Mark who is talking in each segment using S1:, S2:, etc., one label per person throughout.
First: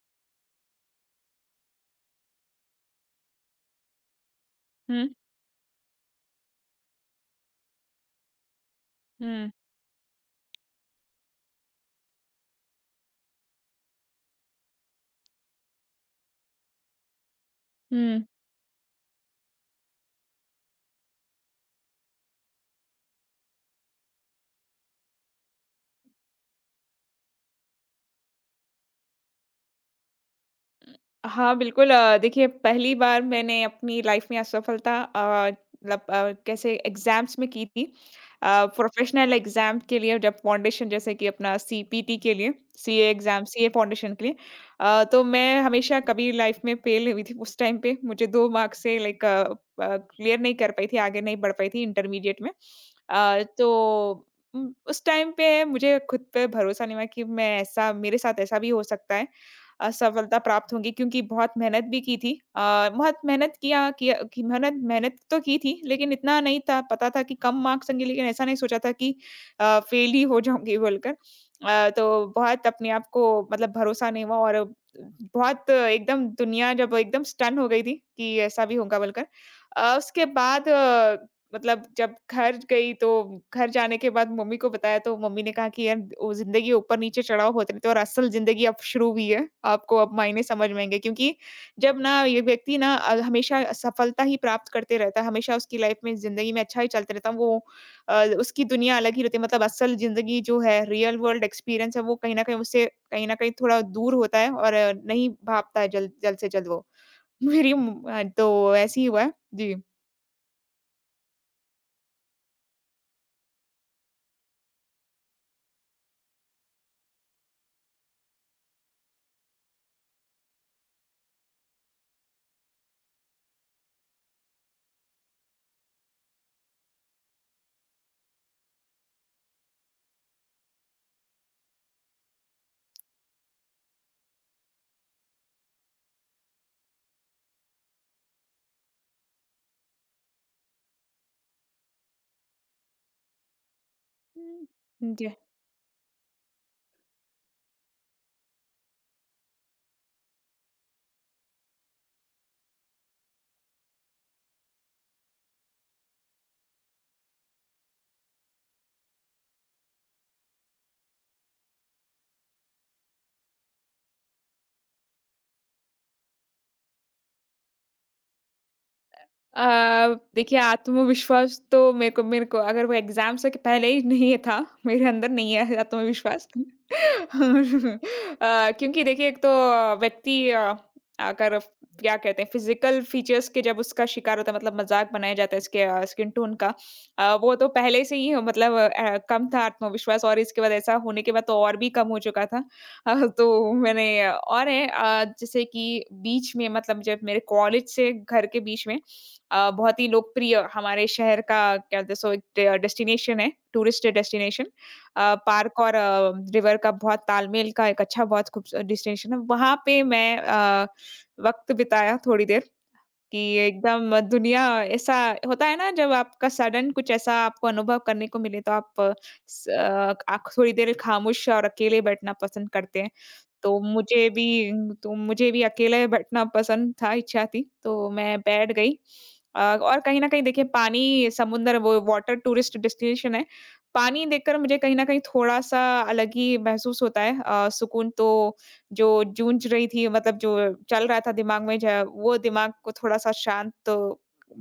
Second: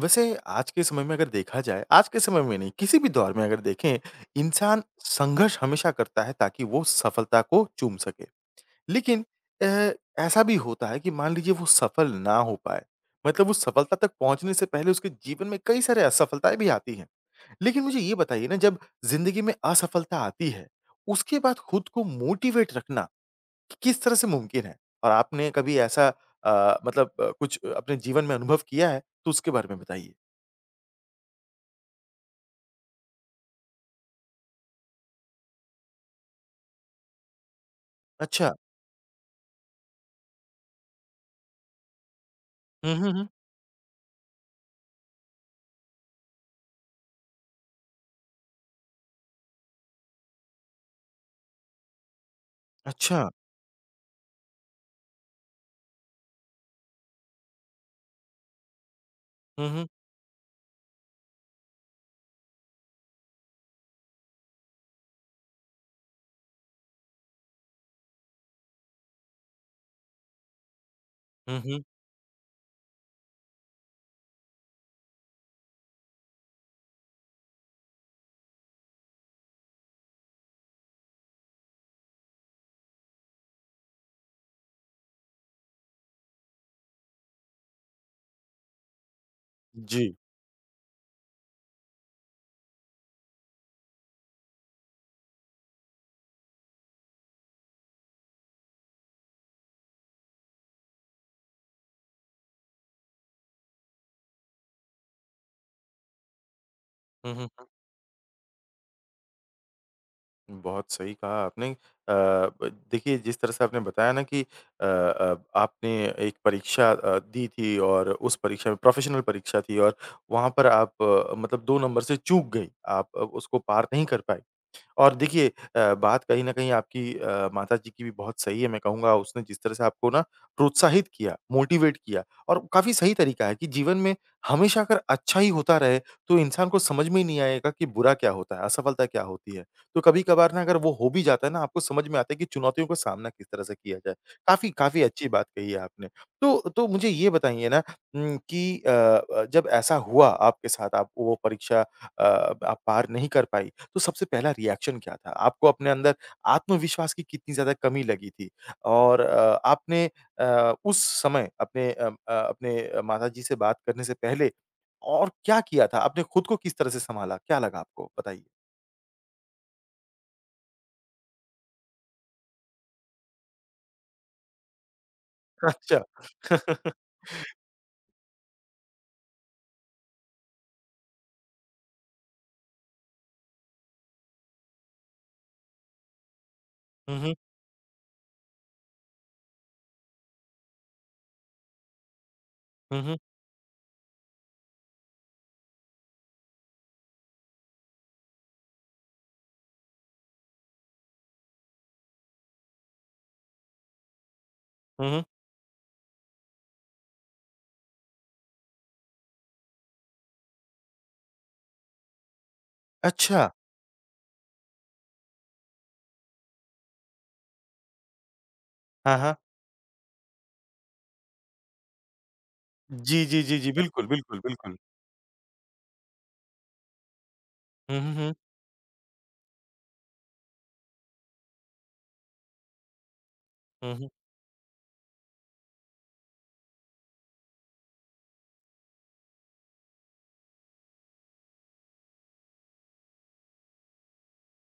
S1: वैसे आज के समय में अगर देखा जाए आज के समय में नहीं, किसी भी दौर में अगर देखें, इंसान
S2: हुँ,
S1: संघर्ष हमेशा करता है ताकि वो सफलता को चूम सके। लेकिन
S2: हुँ,
S1: अ, ऐसा भी होता है कि मान लीजिए वो सफल ना हो पाए, मतलब उस सफलता तक पहुँचने से पहले उसके जीवन में कई सारे असफलताएँ भी आती हैं। लेकिन मुझे ये
S2: हुँ।
S1: बताइए ना जब ज़िंदगी में असफलता आती है, उसके बाद खुद को मोटिवेट रखना कि किस तरह से मुमकिन है? और आपने कभी ऐसा मतलब कुछ अपने जीवन में अनुभव किया है, तो उसके बारे में बताइए?
S2: हाँ, बिल्कुल, देखिए पहली बार मैंने अपनी लाइफ़ में असफलता कैसे एग्ज़ाम्स में की थी।
S1: अच्छा।
S2: प्रोफ़ेशनल एग्ज़ाम के लिए जब फाउंडेशन जैसे कि अपना सीपीटी के लिए,
S1: हुँ,
S2: सीए
S1: हुँ, हुँ।
S2: एग्ज़ाम, सीए फाउंडेशन के लिए। तो मैं हमेशा कभी लाइफ़ में फ़ेल हुई थी उस टाइम पे। मुझे 2 मार्क्स से क्लियर नहीं कर पाई थी, आगे नहीं बढ़ पाई थी इंटरमीडिएट में।
S1: अच्छा।
S2: अ, तो उस टाइम पे मुझे खुद पे भरोसा नहीं हुआ कि मैं ऐसा मेरे साथ ऐसा भी हो सकता है।
S1: हुँ, हुँ।
S2: सफलता प्राप्त होंगी क्योंकि बहुत मेहनत भी की थी। बहुत मेहनत किया किया कि मेहनत मेहनत तो की थी, लेकिन इतना नहीं था पता था कि कम मार्क्स आएँगे लेकिन ऐसा नहीं सोचा था कि फेल ही हो जाऊँगी बोलकर।
S1: हुँ, हुँ।
S2: तो बहुत अपने आप को मतलब भरोसा नहीं हुआ और बहुत एकदम दुनिया जब एकदम स्टन हो गई थी कि ऐसा भी होगा बोलकर। उसके बाद मतलब जब घर गई तो घर जाने के बाद मम्मी को बताया तो मम्मी ने कहा कि यार वो जिंदगी ऊपर नीचे चढ़ाव होते रहते हैं और असल जिंदगी अब शुरू हुई है आपको
S1: जी।
S2: अब मायने समझ में आएंगे क्योंकि जब ना ये व्यक्ति ना हमेशा सफलता ही प्राप्त करते रहता है हमेशा उसकी लाइफ में जिंदगी में अच्छा ही चलते रहता है वो उसकी दुनिया अलग ही रहती है मतलब असल जिंदगी जो है रियल वर्ल्ड एक्सपीरियंस है वो कहीं ना कहीं उससे कहीं ना कहीं थोड़ा दूर होता है और नहीं भापता है जल्द जल्द से जल्द वो
S1: हुँ, हुँ।
S2: तो ऐसे ही हुआ है। जी।
S1: बहुत सही कहा आपने। अ, ब देखिए जिस तरह से आपने बताया ना कि आपने एक परीक्षा दी थी और उस परीक्षा में प्रोफ़ेशनल परीक्षा थी और वहाँ पर आप मतलब 2 नंबर से चूक गई। आप उसको पार नहीं कर पाई। और देखिए बात कहीं न कहीं आपकी माताजी की भी बहुत सही है मैं कहूँगा उसने जिस तरह से आपको ना प्रोत्साहित किया, मोटिवेट किया और काफ़ी सही तरीका है कि जीवन में हमेशा अगर अच्छा ही होता रहे तो इंसान को समझ में ही नहीं आएगा कि बुरा क्या होता है, असफलता क्या होती है। तो कभी-कभार ना अगर वो हो भी जाता है ना आपको समझ में आता है कि चुनौतियों का सामना किस तरह से किया जाए। काफ़ी काफ़ी अच्छी
S2: जी।
S1: बात कही है आपने। तो मुझे ये बताइए ना कि जब ऐसा हुआ आपके साथ आप वो परीक्षा आप पार नहीं कर पाई तो सबसे पहला रिएक्शन क्या था? आपको अपने अंदर आत्मविश्वास की कितनी ज़्यादा कमी लगी थी? और आपने उस समय अपने अपने माताजी से बात करने से पहले और क्या किया था? आपने खुद को किस तरह से सँभाला? क्या लगा आपको? बताइए।
S2: अ, देखिए आत्मविश्वास तो मेरे को अगर वो एग्ज़ाम से के पहले ही नहीं था, मेरे अंदर नहीं है
S1: अच्छा।
S2: आत्मविश्वास। क्योंकि देखिए एक तो व्यक्ति अगर क्या कहते हैं फ़िज़िकल फ़ीचर्स के जब उसका शिकार होता है मतलब मज़ाक बनाया जाता है इसके स्किन टोन का।
S1: हुँ, हुँ।
S2: वो तो पहले से ही कम था आत्मविश्वास और इसके बाद ऐसा होने के बाद तो और भी कम हो चुका था।
S1: हुँ, हुँ।
S2: तो मैंने और है, जैसे कि बीच में मतलब जब मेरे कॉलेज से घर के बीच में बहुत ही लोकप्रिय हमारे शहर का क्या बोलते हैं सो एक डेस्टिनेशन है, टूरिस्ट डेस्टिनेशन।
S1: हुँ, हुँ।
S2: पार्क और रिवर का बहुत तालमेल का एक अच्छा बहुत खूबस डेस्टिनेशन है। वहाँ पे मैं वक़्त बिताया थोड़ी देर कि
S1: अच्छा।
S2: एकदम दुनिया ऐसा होता है ना जब आपका सडन कुछ ऐसा आपको अनुभव करने को मिले तो आप अ,
S1: हाँ, हाँ।
S2: स अ, आप थोड़ी देर खामोश और अकेले बैठना पसंद करते हैं।
S1: जी, जी, जी, जी।
S2: तो
S1: बिल्कुल,
S2: मुझे
S1: बिल्कुल,
S2: भी
S1: बिल्कुल।
S2: तो मुझे भी अकेले बैठना पसंद था, इच्छा थी,
S1: हुँ,
S2: तो
S1: हुँ, हुँ।
S2: मैं बैठ गई। और कहीं न कहीं देखिए पानी समुद्र वो वाटर टूरिस्ट डेस्टिनेशन है।
S1: हुँ, हुँ।
S2: पानी देखकर मुझे कहीं न कहीं थोड़ा-सा अलग ही महसूस होता है। सुकून तो जो जूझ रही थी मतलब जो चल रहा था दिमाग में ज वो दिमाग को थोड़ा-सा शांत तो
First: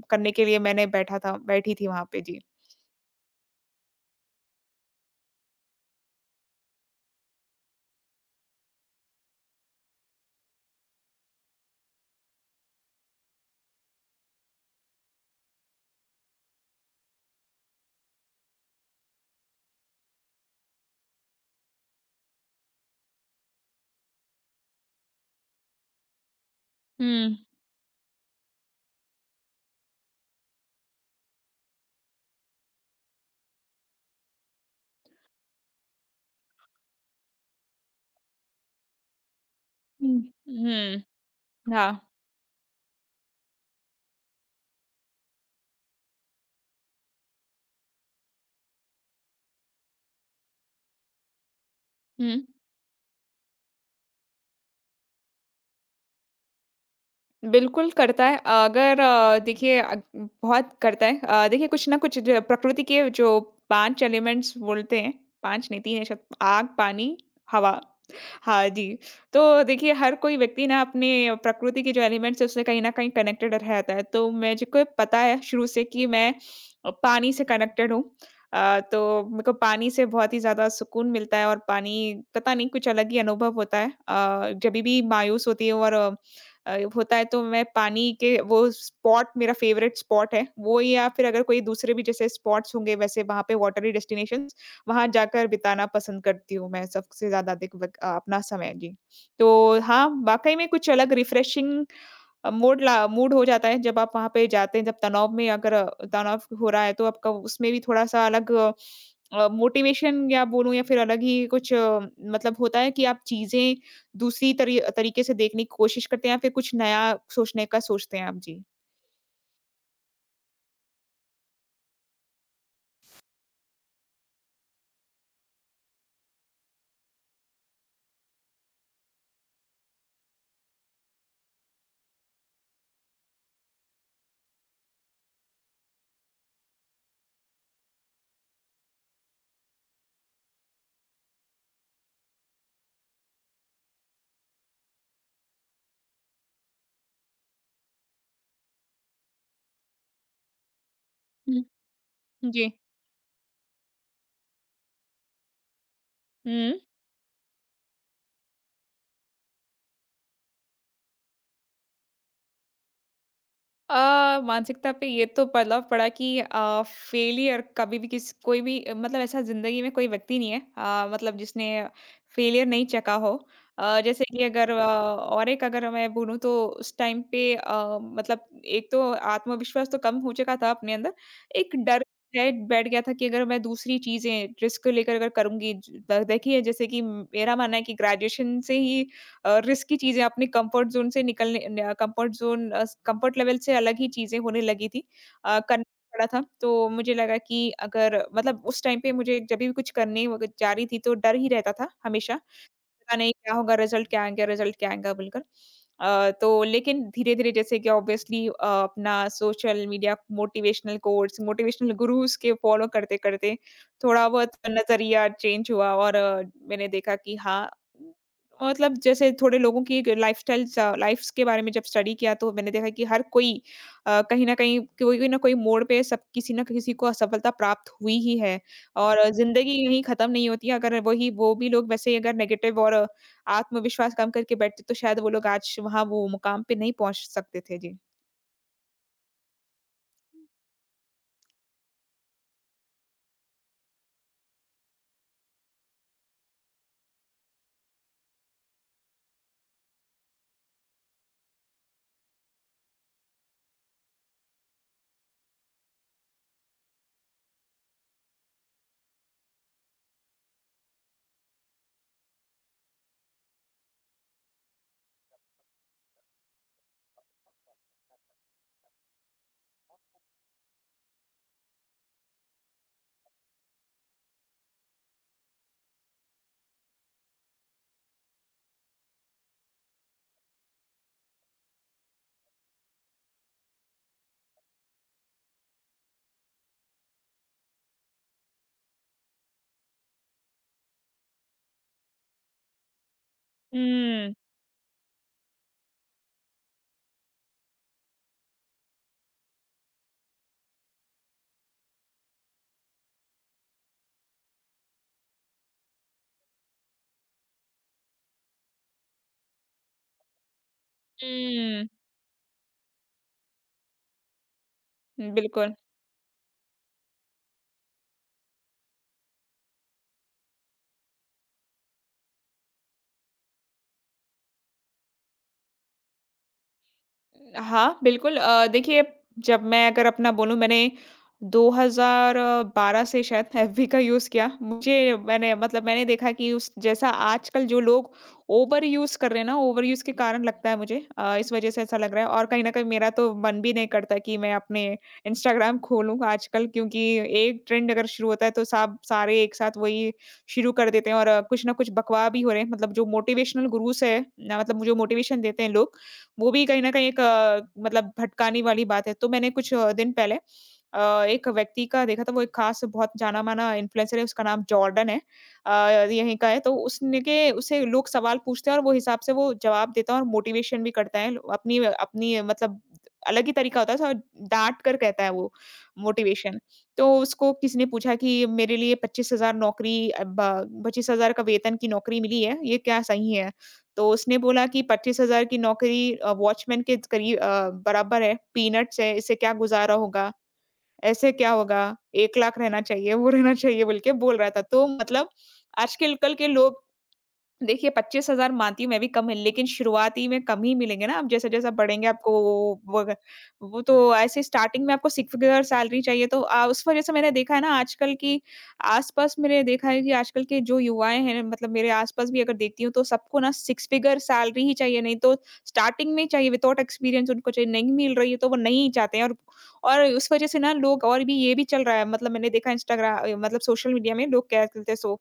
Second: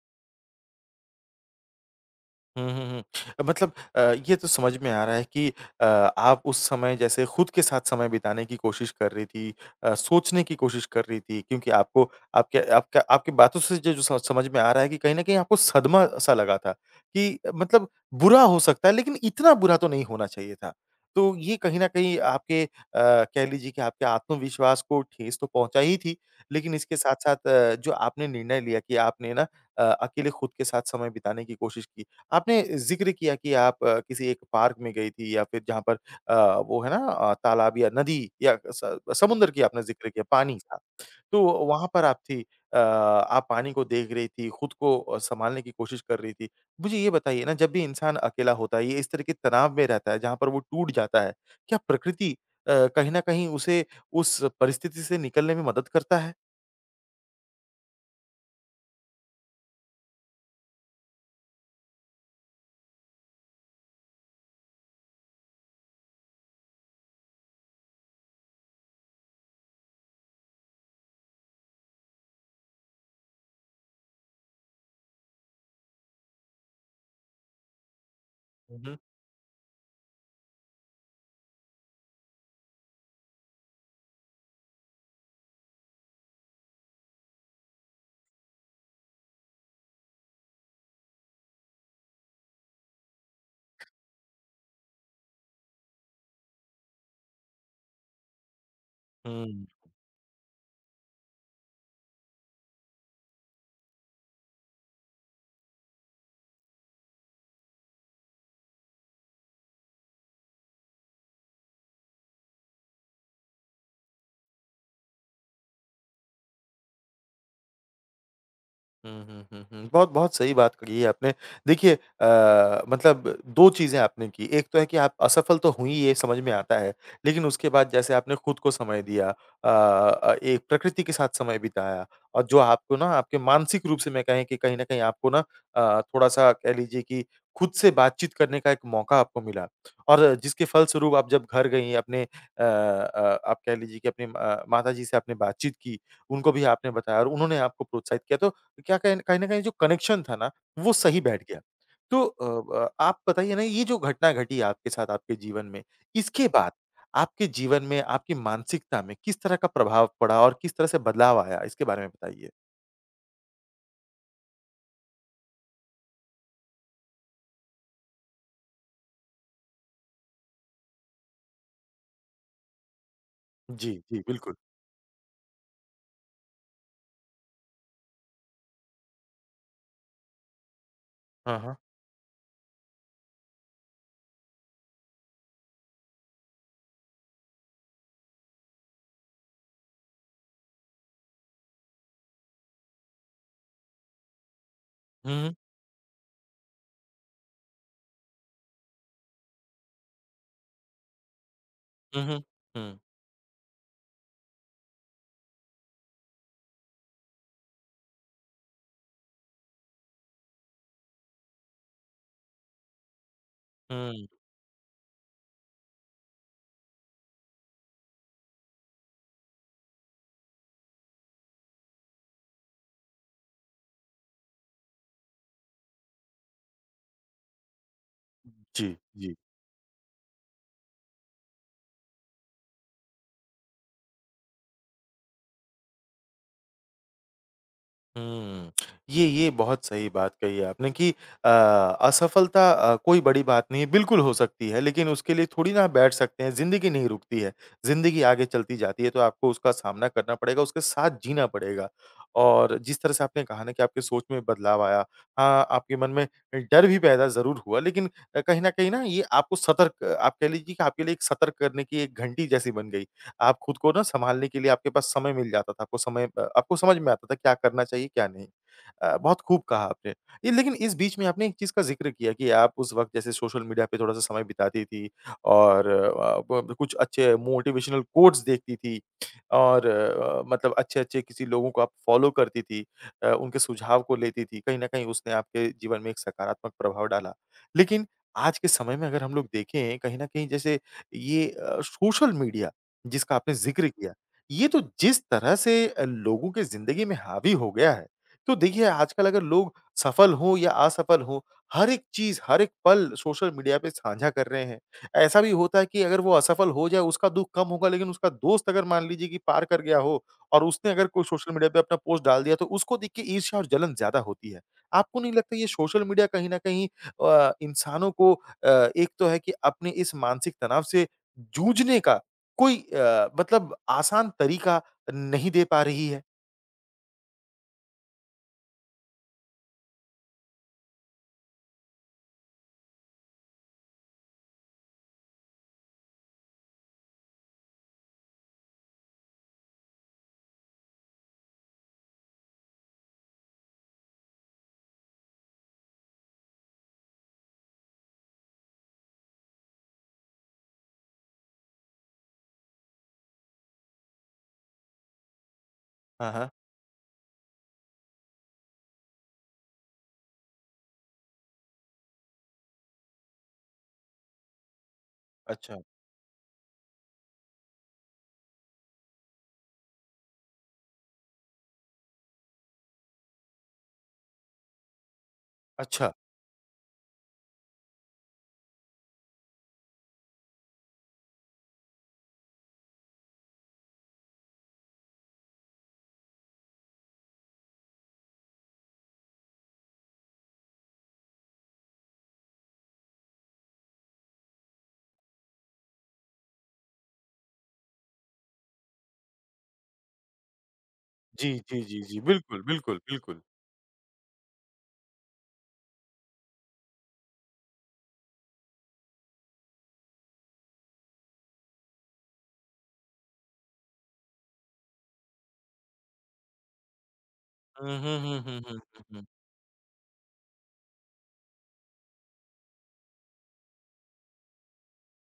S2: करने के लिए मैंने बैठा था बैठी थी वहाँ पे। जी।
S1: हुँ, हुँ, हुँ। मतलब ये तो समझ में आ रहा है कि आप उस समय जैसे खुद के साथ समय बिताने की कोशिश कर रही थी सोचने की कोशिश कर रही थी क्योंकि आपको आपके आपका आपकी बातों से जो जो स समझ में आ रहा है कि कहीं न कहीं आपको सदमा-सा लगा था कि मतलब बुरा हो सकता है लेकिन इतना बुरा तो नहीं होना चाहिए था। तो ये कहीं न कहीं आपके कह लीजिए कि आपके आत्मविश्वास को ठेस तो पहुँचा ही थी, लेकिन इसके
S2: हुँ।
S1: साथ-साथ जो आपने निर्णय लिया कि आपने ना अकेले खुद के साथ समय बिताने की कोशिश की। आपने ज़िक्र किया कि आप किसी एक पार्क में गई थी या फिर जहाँ पर वो है ना तालाब या नदी या स समुद्र की आपने ज़िक्र
S2: हुँ,
S1: किया, पानी था।
S2: हुँ।
S1: तो वहाँ
S2: हाँ।
S1: पर आप थी आप पानी को देख रही थी, खुद को सँभालने की कोशिश कर रही थी। मुझे ये बताइए ना जब भी इंसान अकेला होता है, ये इस तरह के तनाव में रहता है जहाँ पर वो टूट जाता है, क्या प्रकृति
S2: हुँ।
S1: कहीं न कहीं उसे उस परिस्थिति से निकलने में मदद करता है?
S2: बिल्कुल करता है। अगर अ, देखिए बहुत करता है। देखिए कुछ ना कुछ जो प्रकृति के जो 5 एलिमेंट्स बोलते हैं, 5 नहीं 3 है शायद आग, पानी, हवा। हाँ जी। तो देखिए हर कोई व्यक्ति ना अपने प्रकृति के जो एलिमेंट्स है उससे कहीं न कहीं कनेक्टेड रहता है। तो मुझको पता है शुरू से कि मैं पानी से कनेक्टेड हूँ।
S1: हुँ, हुँ।
S2: तो मेरे को पानी से बहुत ही ज़्यादा सुकून मिलता है और पानी पता नहीं कुछ अलग ही अनुभव होता है। जभी भी मायूस होती हूँ और होता है तो मैं पानी के वो स्पॉट मेरा फ़ेवरेट स्पॉट है। वो या फिर अगर कोई दूसरे भी जैसे स्पॉट्स होंगे वैसे वहाँ पे वाटरी डेस्टिनेशन वहाँ जाकर बिताना पसंद करती हूँ मैं सबसे ज़्यादा अधिक वक़्त अपना समय। जी।
S1: हुँ।
S2: तो हाँ, वाक़ई में कुछ अलग रिफ्रेशिंग मूड हो जाता है जब आप वहाँ पे जाते हैं, जब तनाव में अगर अ, तनाव हो रहा है तो आपका उसमें भी थोड़ा-सा अलग मोटिवेशन या बोलूँ या फिर अलग ही कुछ मतलब होता है कि आप चीज़ें दूसरी तरीके से देखने की कोशिश करते हैं या फिर कुछ नया सोचने का सोचते हैं आप? जी।
S1: हुँ, हुँ, हुँ, हुँ। बहुत, बहुत सही बात कही है आपने। देखिए मतलब 2 चीज़ें आपने की। एक तो है कि आप असफल तो हुईं ये समझ में आता है, लेकिन उसके बाद जैसे आपने खुद को समय दिया एक प्रकृति के साथ समय बिताया और जो आपको ना आपके मानसिक रूप से मैं कहें कि कहीं न कहीं आपको ना थोड़ा-सा कह लीजिए कि खुद से बातचीत करने का एक मौका आपको मिला। और जिसके फलस्वरूप आप जब घर गईं अपने आप कह लीजिए कि अपने माताजी से आपने बातचीत की, उनको भी आपने बताया और उन्होंने आपको प्रोत्साहित किया। तो क्या कहीं कहीं न कहीं जो कनेक्शन था ना, वो सही बैठ गया।
S2: हुँ।
S1: तो अ,
S2: जी।
S1: ब आप बताइए ना ये जो घटना घटी आपके साथ आपके जीवन में, इसके बाद
S2: हुँ।
S1: आपके जीवन में, आपकी मानसिकता में किस तरह का प्रभाव पड़ा और किस तरह से बदलाव आया? इसके बारे में बताइए।
S2: मानसिकता पे ये तो प्रभाव पड़ा कि फेलियर कभी भी किसी कोई भी मतलब ऐसा ज़िंदगी में कोई व्यक्ति नहीं है मतलब जिसने फेलियर नहीं चखा हो।
S1: जी, जी,
S2: जैसे कि
S1: बिल्कुल।
S2: अगर अ, और एक अगर मैं बोलूँ तो उस टाइम पे मतलब एक तो आत्मविश्वास तो कम हो चुका था अपने अंदर,
S1: हाँ, हाँ।
S2: एक डर है बैठ गया था कि अगर मैं दूसरी चीज़ें रिस्क लेकर अगर करूँगी ज द देखिए जैसे कि मेरा मानना है कि ग्रेजुएशन से ही रिस्की चीज़ें अपने कंफर्ट ज़ोन से निकलने न कंफर्ट ज़ोन अस कंफर्ट लेवल से अलग ही चीज़ें होने लगी थी।
S1: हुँ, हुँ।
S2: करना पड़ा था, तो मुझे लगा कि अगर मतलब उस टाइम पे मुझे जब भी कुछ करने व जा रही थी, तो डर ही रहता था
S1: हुँ,
S2: हमेशा।
S1: हुँ। हुँ,
S2: पता नहीं क्या होगा रिज़ल्ट क्या आएगा बोलकर। तो लेकिन धीरे-धीरे जैसे कि ऑब्वियसली अपना social media motivational quotes, motivational gurus के फ़ॉलो करते-करते
S1: हुँ।
S2: थोड़ा बहुत नज़रिया चेंज हुआ और मैंने देखा कि हाँ, मतलब जैसे थोड़े लोगों की एक लाइफ़स्टाइल सा लाइफ़्स के बारे में जब स्टडी किया तो मैंने देखा कि हर कोई कहीं न कहीं कोई कोई ना कोई मोड़ पे सब किसी न किसी को असफलता प्राप्त हुई ही है।
S1: जी,
S2: और
S1: जी।
S2: ज़िंदगी यहीं ख़त्म नहीं होती है, अगर वही वो भी लोग वैसे ही अगर नेगेटिव और आत्मविश्वास कम करके बैठते, तो शायद वो लोग आज वहाँ वो मुकाम पे नहीं पहुँच सकते थे। जी।
S1: हुँ। ये बहुत सही बात कही आपने कि असफलता कोई बड़ी बात नहीं है, बिल्कुल हो सकती है, लेकिन उसके लिए थोड़ी ना बैठ सकते हैं, ज़िंदगी नहीं रुकती है। ज़िंदगी आगे चलती जाती है, तो आपको उसका सामना करना पड़ेगा, उसके साथ जीना पड़ेगा। और जिस तरह से आपने कहा ना कि आपकी सोच में बदलाव आया, हाँ, आपके मन में डर भी पैदा ज़रूर हुआ, लेकिन कहीं न कहीं ना ये आपको सतर्क आप कह लीजिए कि आपके लिए एक सतर्क करने की एक घंटी जैसी बन गई। आप खुद को ना सँभालने के लिए आपके पास समय मिल जाता था, आपको समय आपको समझ में आता था क्या करना चाहिए, क्या नहीं। बहुत खूब कहा आपने। ये लेकिन इस बीच में आपने एक चीज़ का ज़िक्र किया कि आप उस वक़्त जैसे सोशल मीडिया पे थोड़ा-सा समय बिताती थी और अ, ब कुछ अच्छे मोटिवेशनल कोट्स देखती थी और मतलब अच्छे-अच्छे किसी लोगों को आप फ़ॉलो करती थी, उनके सुझाव को लेती थी। कहीं न कहीं उसने आपके जीवन में एक सकारात्मक प्रभाव डाला। लेकिन आज के समय में अगर हम लोग देखें, कहीं न कहीं जैसे ये सोशल मीडिया जिसका आपने ज़िक्र किया।
S2: हुँ।
S1: ये तो जिस तरह से लोगों के ज़िंदगी में हावी हो गया है, तो देखिए आजकल अगर लोग सफल हों या असफल हों, हर एक चीज़, हर एक पल सोशल मीडिया पे साझा कर रहे हैं। ऐसा भी होता है कि अगर वो असफल हो जाए उसका दुःख कम होगा लेकिन उसका दोस्त अगर मान लीजिए कि पार कर गया हो और उसने अगर कोई सोशल मीडिया पे
S2: हुँ।
S1: अपना पोस्ट डाल दिया तो उसको देख के ईर्ष्या और जलन ज़्यादा होती है। आपको नहीं लगता ये
S2: बिल्कुल।
S1: सोशल मीडिया कहीं न कहीं इंसानों को एक तो है कि अपने इस मानसिक तनाव से जूझने का कोई मतलब आसान तरीका नहीं दे पा रही है?
S2: हाँ, बिल्कुल, देखिए जब मैं अगर अपना बोलूँ मैंने 2012 से शायद एफबी का यूज़ किया। मुझे मैंने मतलब मैंने देखा कि उस जैसा आजकल जो लोग ओवर यूज़ कर रहे हैं ना, ओवर यूज़ के कारण लगता है मुझे इस वज़ह से ऐसा लग रहा है और कहीं न कहीं मेरा तो मन भी नहीं करता कि मैं अपने इंस्टाग्राम खोलूँ आजकल क्योंकि एक ट्रेंड अगर शुरू होता है तो सब सारे एक साथ वही शुरू कर देते हैं और कुछ ना कुछ बकवा भी हो रहे हैं। मतलब जो मोटिवेशनल गुरुज़ है ना मतलब जो मोटिवेशन देते हैं लोग
S1: हाँ, हाँ।
S2: वो भी कहीं न कहीं एक मतलब भटकाने वाली बात है। तो मैंने कुछ दिन पहले अ, एक व्यक्ति का देखा था, वो एक खास बहुत जाना-माना इन्फ्लुएंसर है, उसका नाम जॉर्डन है। अ,
S1: अच्छा,
S2: यहीं का है, तो उसने के उससे लोग सवाल पूछते हैं और वो हिसाब से वो जवाब देता है और मोटिवेशन भी करता है। अपनी अपनी मतलब अलग ही तरीका होता है, थोड़ा डाँट कर कहता है वो
S1: अच्छा।
S2: मोटिवेशन। तो उसको किसी ने पूछा कि मेरे लिए 25,000 का वेतन की नौकरी मिली है, ये क्या सही है? तो उसने बोला कि 25,000 की नौकरी वॉचमैन के करीब बराबर है, पीनट्स है, इससे क्या गुज़ारा होगा? ऐसे क्या होगा? 1 लाख रहना चाहिए, वो रहना चाहिए बोल के बोल रहा था। तो मतलब आजकल कल के लोग देखिए 25,000 मानती हूँ मैं भी कम है, लेकिन शुरुआती में कम ही मिलेंगे ना, आप
S1: जी,
S2: जैसे-जैसा
S1: जी, जी,
S2: बढ़ेंगे
S1: जी।
S2: आपको
S1: बिल्कुल, बिल्कुल,
S2: वो ग
S1: बिल्कुल।
S2: वो तो ऐसे स्टार्टिंग में आपको सिक्स फिगर सैलरी चाहिए तो उस वजह से मैंने देखा है ना आजकल की आस-पास मैंने देखा है कि आजकल के जो युवाएँ हैं मतलब मेरे आस-पास भी अगर देखती हूँ तो सबको ना सिक्स फिगर सैलरी ही चाहिए, नहीं तो स्टार्टिंग में ही चाहिए विथआउट एक्सपीरियंस उनको चाहिए, नहीं
S1: हुँ, हुँ,
S2: मिल रही है
S1: हुँ,
S2: तो वो
S1: हुँ, हुँ,
S2: नहीं
S1: हुँ,
S2: चाहते हैं।
S1: हुँ।
S2: और उस वजह से ना लोग और भी ये भी चल रहा है मतलब मैंने देखा इंस्टाग्रा अ, मतलब सोशल मीडिया में लोग क्या करते हैं सो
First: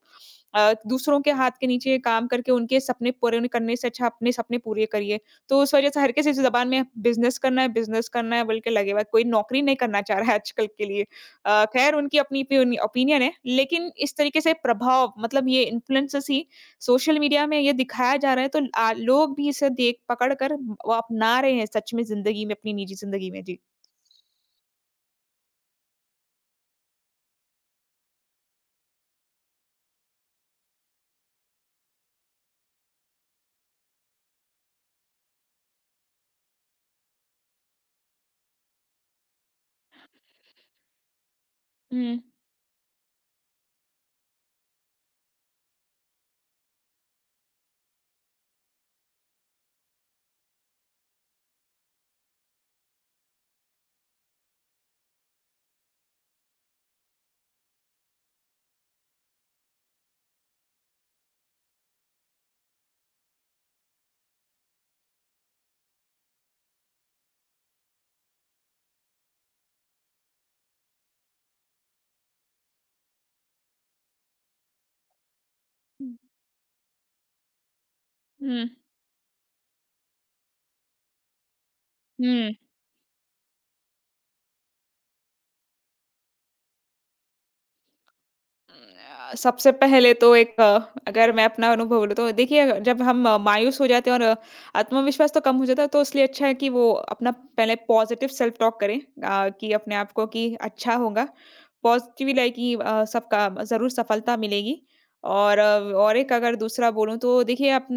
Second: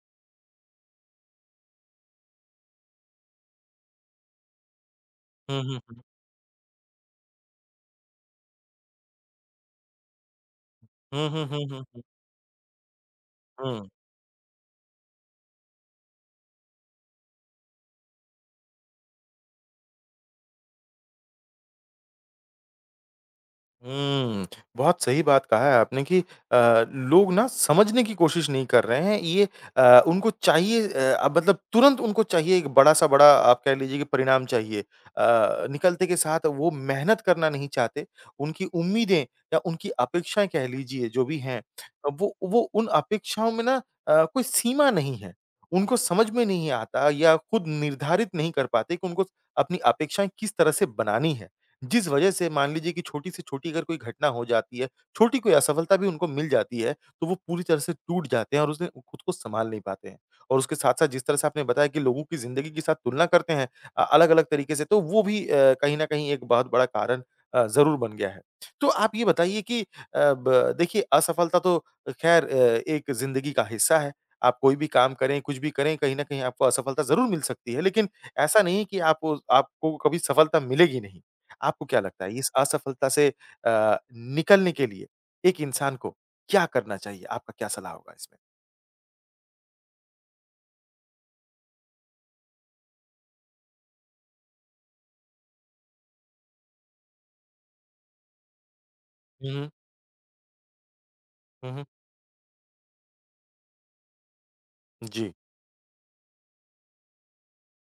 S2: अ, दूसरों के हाथ के नीचे काम करके उनके सपने पूरे करने से अच्छा अपने सपने पूरे करिए।
S1: हुँ,
S2: तो उस
S1: हुँ,
S2: वज़ह से
S1: हुँ।
S2: हर किसी ज़बान में बिज़नेस करना है बोल के लगे हुआ है, कोई नौकरी नहीं करना चाह रहा है आजकल के लिए।
S1: हुँ, हुँ, हुँ, हुँ,
S2: ख़ैर
S1: हुँ,
S2: उनकी अपनी ओपिनियन है,
S1: हुँ।
S2: लेकिन इस तरीके से प्रभाव मतलब ये इन्फ्लुएंसर्स ही सोशल मीडिया में ये दिखाया जा रहा है तो लोग भी इसे देख पकड़ कर वो अपना रहे हैं सच में ज़िंदगी में, अपनी निजी ज़िंदगी में। जी।
S1: हुँ, बहुत सही बात कहा है आपने कि लोग ना समझने की कोशिश नहीं कर रहे हैं। ये उनको चाहिए अब मतलब तुरंत उनको चाहिए एक बड़ा-सा बड़ा आप कह लीजिए कि परिणाम चाहिए। निकलते के साथ वो मेहनत करना नहीं चाहते। उनकी उम्मीदें या उनकी अपेक्षाएँ कह लीजिए जो भी हैं,
S2: हुँ।
S1: वो उन अपेक्षाओं में ना कोई सीमा नहीं है। उनको समझ में नहीं आता या खुद निर्धारित नहीं कर पाते कि उनको अपनी अपेक्षाएँ किस तरह से बनानी है। जिस वजह से मान लीजिए कि छोटी से छोटी अगर कोई घटना हो जाती है, छोटी कोई असफलता भी उनको मिल जाती है, तो वो पूरी तरह से टूट जाते हैं और उसने खुद को सँभाल नहीं पाते हैं। और उसके साथ-साथ जिस तरह से आपने बताया कि लोगों की ज़िंदगी के साथ तुलना करते हैं अलग-अलग तरीके से, तो वो भी कहीं न कहीं एक बहुत बड़ा कारण ज़रूर बन गया है। तो आप ये बताइए कि अ, ब देखिए असफलता तो ख़ैर एक ज़िंदगी का हिस्सा है। आप कोई भी काम करें, कुछ भी करें,
S2: हुँ।
S1: कहीं न कहीं आपको असफलता ज़रूर मिल सकती है, लेकिन ऐसा
S2: हुँ।
S1: नहीं है कि आप आपको कभी सफलता मिलेगी नहीं। आपको क्या लगता है इस
S2: हुँ।
S1: असफलता से निकलने के लिए एक इंसान को क्या करना चाहिए? आपका क्या सलाह होगा इसमें?
S2: सबसे पहले तो एक अगर मैं अपना अनुभव बोलूँ तो देखिए अगर- जब हम मायूस हो जाते हैं और आत्मविश्वास तो कम हो जाता है तो इसलिए अच्छा है कि वो अपना पहले पॉजिटिव सेल्फ टॉक करें,
S1: हुँ,
S2: कि अपने आप को कि अच्छा होगा
S1: हुँ, हुँ,
S2: पॉजिटिव लाइक कि सबका ज़रूर सफलता मिलेगी।
S1: जी।
S2: और और एक अगर दूसरा बोलूँ तो देखिए आप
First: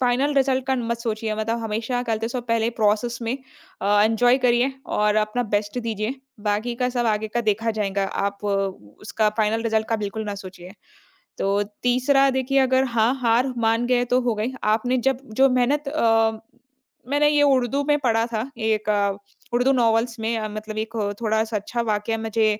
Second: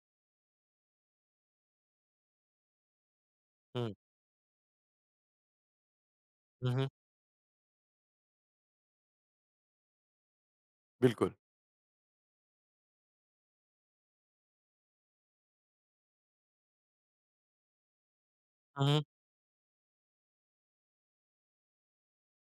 S2: फाइनल रिजल्ट का मत सोचिए मतलब हमेशा करते सो पहले प्रोसेस में
S1: हुँ,
S2: एन्जॉय करिए और अपना बेस्ट दीजिए,
S1: हुँ,
S2: बाकी
S1: हुँ,
S2: का सब आगे का देखा जाएगा। उसका फाइनल रिज़ल्ट का बिल्कुल ना सोचिए।
S1: बिल्कुल।
S2: तो तीसरा देखिए अगर हाँ, हार मान गए तो हो गई। आपने जब जो मैंने ये उर्दू में पढ़ा था एक
S1: हुँ,
S2: उर्दू नॉवेल्स में मतलब एक थोड़ा-सा अच्छा वाक़या मुझे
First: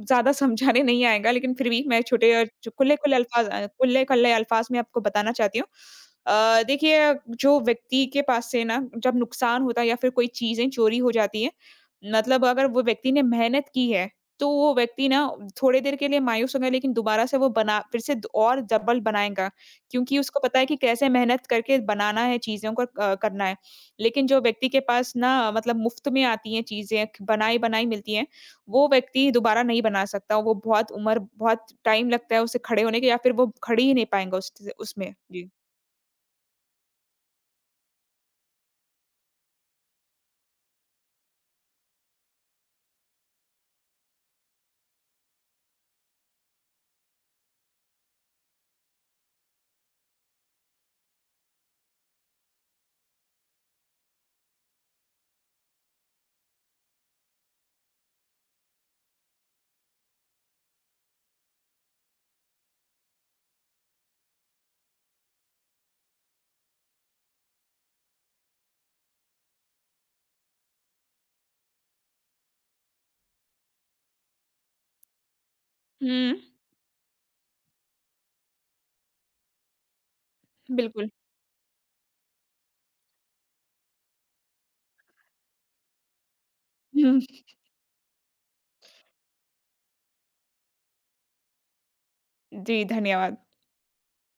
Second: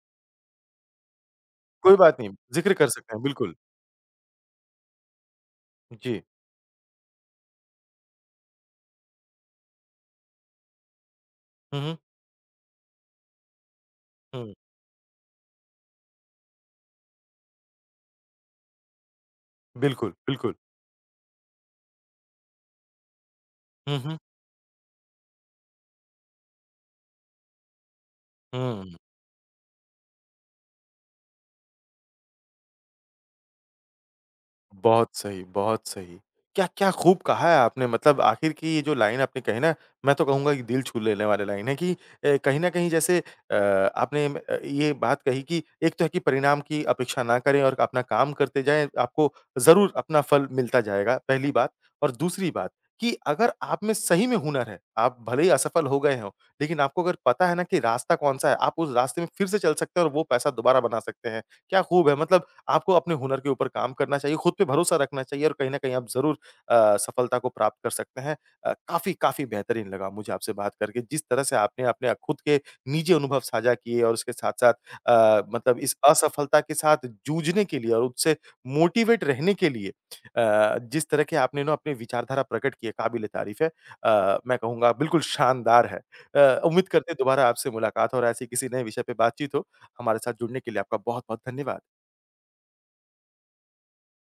S2: ज़्यादा समझाने नहीं आएगा लेकिन फिर भी
S1: कोई
S2: मैं
S1: बात नहीं,
S2: छोटे और जो
S1: ज़िक्र कर सकते हैं, बिल्कुल।
S2: खुले-खुले अल्फ़ाज़ में आपको बताना चाहती हूँ।
S1: जी।
S2: देखिए जो व्यक्ति के पास से ना जब नुकसान होता है या फिर कोई चीज़ें चोरी हो जाती हैं,
S1: हुँ, हुँ,
S2: मतलब अगर वो व्यक्ति ने मेहनत की है तो
S1: हुँ।
S2: वो व्यक्ति ना थोड़ी देर के लिए मायूस होंगे लेकिन दोबारा से वो बना फिर से द और डबल बनाएगा,
S1: बिल्कुल,
S2: क्योंकि उसको
S1: बिल्कुल।
S2: पता है कि कैसे मेहनत करके बनाना है चीज़ों को करना है।
S1: हुँ, हुँ,
S2: लेकिन जो व्यक्ति के पास ना मतलब मुफ्त में आती हैं चीज़ें बनाई-बनाई मिलती हैं, वो
S1: हुँ।
S2: व्यक्ति दोबारा नहीं बना सकता। वो बहुत टाइम लगता है उसे खड़े होने के या फिर वो खड़ी ही नहीं पाएँगा उस उसमें।
S1: बहुत सही,
S2: जी।
S1: बहुत सही। क्या-क्या खूब कहा है आपने मतलब आखिर की ये जो लाइन आपने कही ना, मैं तो कहूँगा कि दिल छू लेने वाली लाइन है कि कहीं न कहीं जैसे अ, ये बात कही कि एक तो है कि परिणाम की अपेक्षा ना करें और अपना काम करते जाएँ, आपको ज़रूर अपना फल मिलता जाएगा, पहली बात। और दूसरी बात कि अगर आप में सही में हुनर है, आप भले ही असफल हो गए हों, लेकिन आपको अगर पता है ना कि रास्ता कौन-सा है, आप उस रास्ते में फिर से चल सकते हैं और वो पैसा दोबारा बना सकते हैं। क्या खूब है मतलब आपको अपने हुनर के ऊपर काम करना चाहिए, खुद पे भरोसा रखना चाहिए और कहीं न कहीं आप ज़रूर सफलता को प्राप्त कर सकते हैं। काफ़ी, काफ़ी बेहतरीन लगा मुझे आपसे बात करके, जिस तरह से आपने अपने खुद के निजी अनुभव साझा किए और उसके साथ-साथ मतलब इस
S2: हुँ,
S1: असफलता के साथ जूझने के लिए और उससे मोटिवेट रहने के लिए जिस
S2: बिल्कुल।
S1: तरह के आपने ना अपनी विचारधारा प्रकट की है, काबिल-ए-तारीफ़ है। मैं कहूँगा बिल्कुल शानदार है। उम्मीद करते हैं
S2: हुँ,
S1: दोबारा आपसे मुलाकात हो और ऐसी किसी नए विषय पे बातचीत हो। हमारे साथ जुड़ने के लिए आपका बहुत-बहुत धन्यवाद।
S2: जी, धन्यवाद।